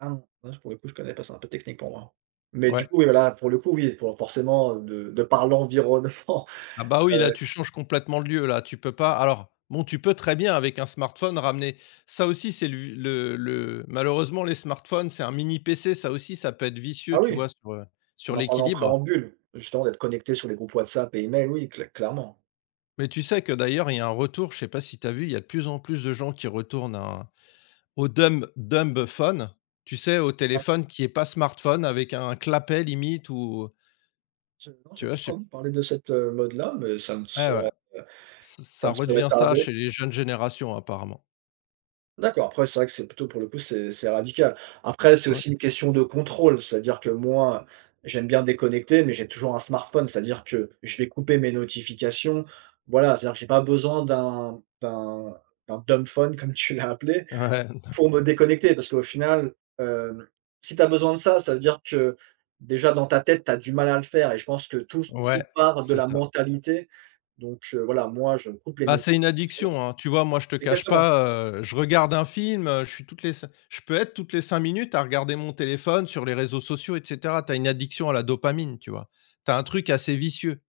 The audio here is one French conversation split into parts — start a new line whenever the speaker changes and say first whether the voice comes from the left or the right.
right: Ah non. Là je pourrais p je ne connais pas, c'est un peu technique pour moi, mais du
left: Ouais.
right: coup, voilà, pour le coup, il faut forcément de de par l'environnement,
left: Ah, bah, oui, là
right: heu
left: tu changes complètement le lieu là, tu peux pas alors, bon, tu peux très bien avec un smartphone ramener ça aussi c'est le v le le malheureusement les smartphones, c'est un mini PC, ça aussi ça peut être vicieux,
right: Ah,
left: tu
right: oui.
left: vois, sur, heu,
right: On
left: sur
right: en parle en
left: l'équilibre.
right: préambule, justement, d'être connecté sur les groupes WhatsApp et email, oui, clai clairement.
left: Mais tu sais que, d'ailleurs, il y a un retour, je sais pas si tu as vu, il y a de plus en plus de gens qui retournent au au dumb dumbphone tu sais, au
right: Ap
left: téléphone qui est pas smartphone, avec un clapet limite, ou
right: Je non,
left: Tu
right: j'ai
left: vois,
right: pas
left: je sais
right: entendu parler de cette, heu, mode-là, mais ça ne
left: Ouais,
right: saurait,
left: ouais,
right: heu,
left: ç
right: ça
left: ça
right: ne saurait
left: redevient ça
right: tarder.
left: chez les jeunes générations, apparemment.
right: D'accord. Après, c'est vrai que c'est plutôt, pour le coup, c'est c'est radical. Après, c'est
left: Ouais.
right: aussi une question de contrôle, c'est-à-dire que moi, j'aime bien déconnecter, mais j'ai toujours un smartphone, c'est-à-dire que je vais couper mes notifications, voilà, c'est-à-dire que j'ai pas besoin d'un d'un d'un dumbphone comme tu l'as appelé
left: Ouais, ne
right: pour me déconnecter parce qu'au final, hem, si tu as besoin de ça, ça veut dire que déjà dans ta tête, tu as du mal à le faire et je pense que tout s
left: Ouais,
right: tout part de
left: c'est
right: la
left: ça.
right: mentalité donc heu, voilà, moi je coupe les
left: Bah, c'est une
right: notifications.
left: addiction, hein. Tu vois, moi, je te cache
right: exactement.
left: pas, heu, je regarde un film, heu, je suis toutes les cin je peux être toutes les 5 minutes à regarder mon téléphone sur les réseaux sociaux, et cetera. Tu as une addiction à la dopamine, tu vois. Tu as un truc assez vicieux.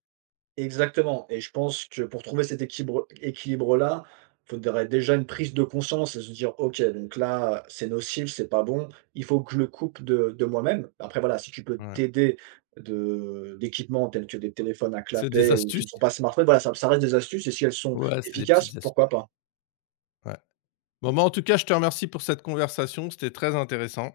right: Exactement, et je pense que pour trouver cet équibre équilibre-là, faudrait déjà une prise de conscience et se dire: «OK, donc là, c'est nocif, c'est pas bon, il faut que je le coupe de de moi-même». Après voilà, si tu peux
left: Ouais.
right: t'aider de d'équipements tels que des téléphones à
left: C'est des
right: clapet ou qui ne
left: astuces.
right: sont pas smartphones, voilà, ça ça reste des astuces et si elles sont
left: Ouais, c'est des
right: efficaces,
left: petites astuces.
right: pourquoi pas?
left: Ouais. Bon, bah, en tout cas, je te remercie pour cette conversation, c'était très intéressant.